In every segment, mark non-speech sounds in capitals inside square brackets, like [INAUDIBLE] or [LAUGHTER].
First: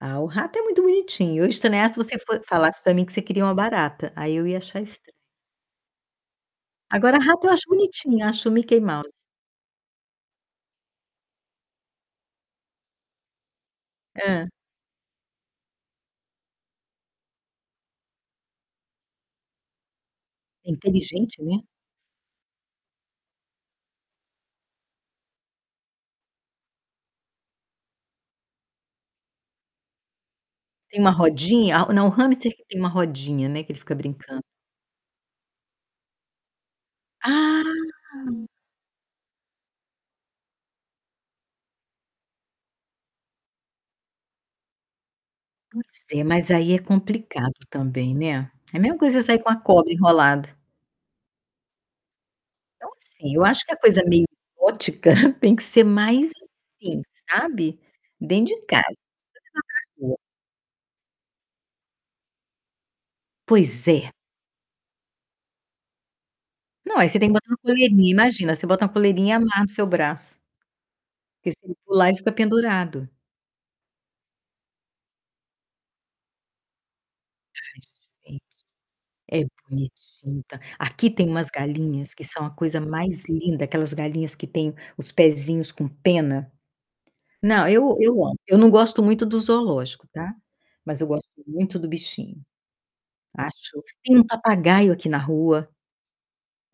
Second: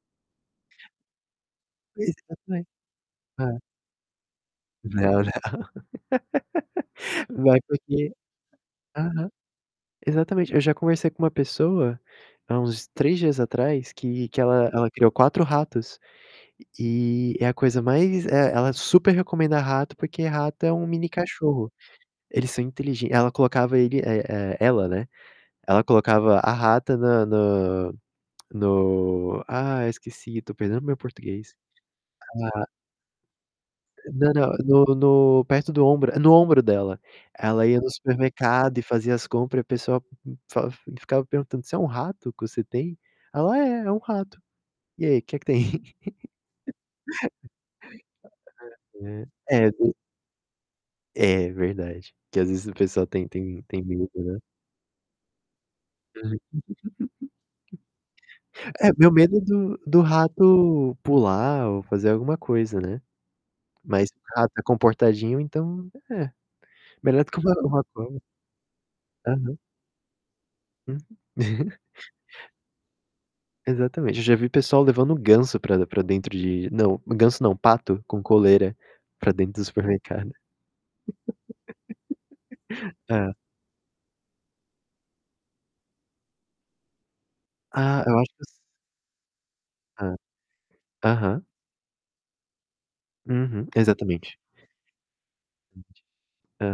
Ah, o rato é muito bonitinho. Eu ia estranhar se Pois é, você fo exatamente. falasse pra mim que você queria uma É. barata, aí eu ia achar estranho. Não, não. Agora [LAUGHS] rato eu Vai acho porque bonitinho, acho o Mickey Mouse. aham. Exatamente, eu já conversei com uma pessoa há uns 3 dias atrás que que Hã. ela ela criou 4 ratos e é a coisa mais é, ela super recomenda rato, porque rato É é um mini inteligente, né. cachorro. Eles são inteligen ela colocava ele e e ela, né, ela colocava a rata na na [CLICKS TONGUE] no ah, esqueci, tô perdendo meu Tem uma português. rodinha? Ah, não, o hamster que Hã. tem uma rodinha, né, que ele fica Não, brincando. não, no no perto do ombro, no ombro dela. Ela ia no Ah. supermercado e fazia as compra e a pessoa fa ficava perguntando: "Isso é um rato que você tem?" Ela: "É, é um rato. E aí, que que Não tem?" sei, mas aí é complicado também, né. É a mesma coisa você [LAUGHS] sair com uma É, cobra d enrolada. É verdade, que às vezes o Então, pessoal tem assim, eu tem acho que a tem coisa medo, meio né. exótica [CHUCKLES] tem que ser mais assim, sabe, dentro de [LAUGHS] É, casa. meu medo é do do [UNINTELLIGIBLE] rato pular ou fazer alguma coisa, né. Pois Mas é. rato é comportadinho, então, é, Não, aí você melhor tem do que que uma botar uma coleirinha. [UNINTELLIGIBLE] Imagina, você bota uma coleirinha e Aham. amarra no seu braço. Uhum. Porque se ele [CHUCKLES] pular, ele fica pendurado. Exatamente. Eu já vi pessoal levando ganso pra pra dentro de não, ganso não, Ai, pato com coleira pra gente, é dentro do supermercado. bonitinho, tá. Aqui tem umas galinhas que são a coisa [LAUGHS] mais É. linda, aquelas galinhas que têm os pezinhos com pena. Não, eu Ah, eu eu acho amo. que s Eu não gosto muito do zoológico, Hã, tá. Mas eu gosto aham. muito do bichinho. Uhum, Acho tem um exatamente. papagaio aqui na rua,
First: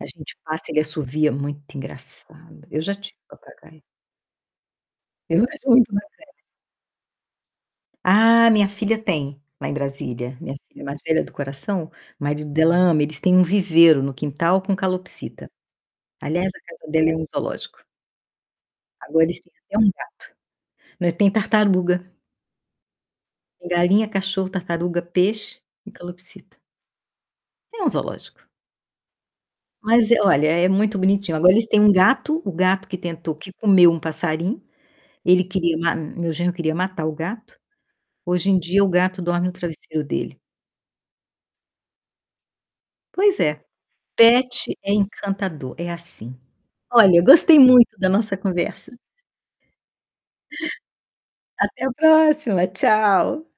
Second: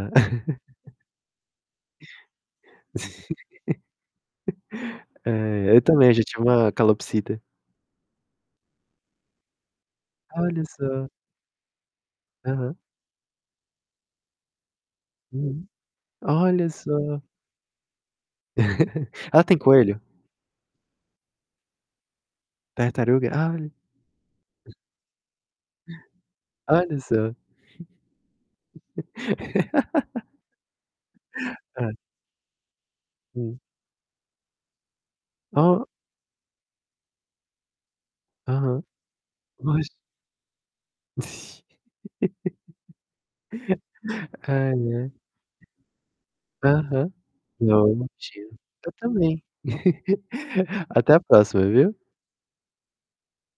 a gente passa, ele [CHUCKLES] assovia. Muito engraçado. Eu já tive papagaio. [LAUGHS] Eu não acho É eu muito mais também já velho. tive uma calopsita. Ah, minha filha tem, lá em Brasília, minha Olha filha mais só. velha do coração, marido Aham. dela ama, eles têm um viveiro no quintal com calopsita. Uhum. Aliás, a Olha casa dela é só. um zoológico. [CHUCKLES] Agora eles Ah, têm tem até um coelho? gato. Não, e tem tartaruga. Tartaruga? Ah. Tem galinha, cachorro, tartaruga, peixe e calopsita. Olha só. É um zoológico. Mas é, [LAUGHS] olha, é muito bonitinho. Agora eles têm Hã. um gato, o gato que tentou que Hum. comeu um passarinho, ele queria Ó ma meu genro queria matar o gato. Hoje em Aham. dia o gato dorme no Mas travesseiro dele. [LAUGHS] Pois é, pet Ai, é é. encantador, é assim. Aham. Olha, gostei Não, muito da nossa mentira. Eu conversa. também. [CHUCKLES] Até a próxima, Até a viu. próxima, tchau!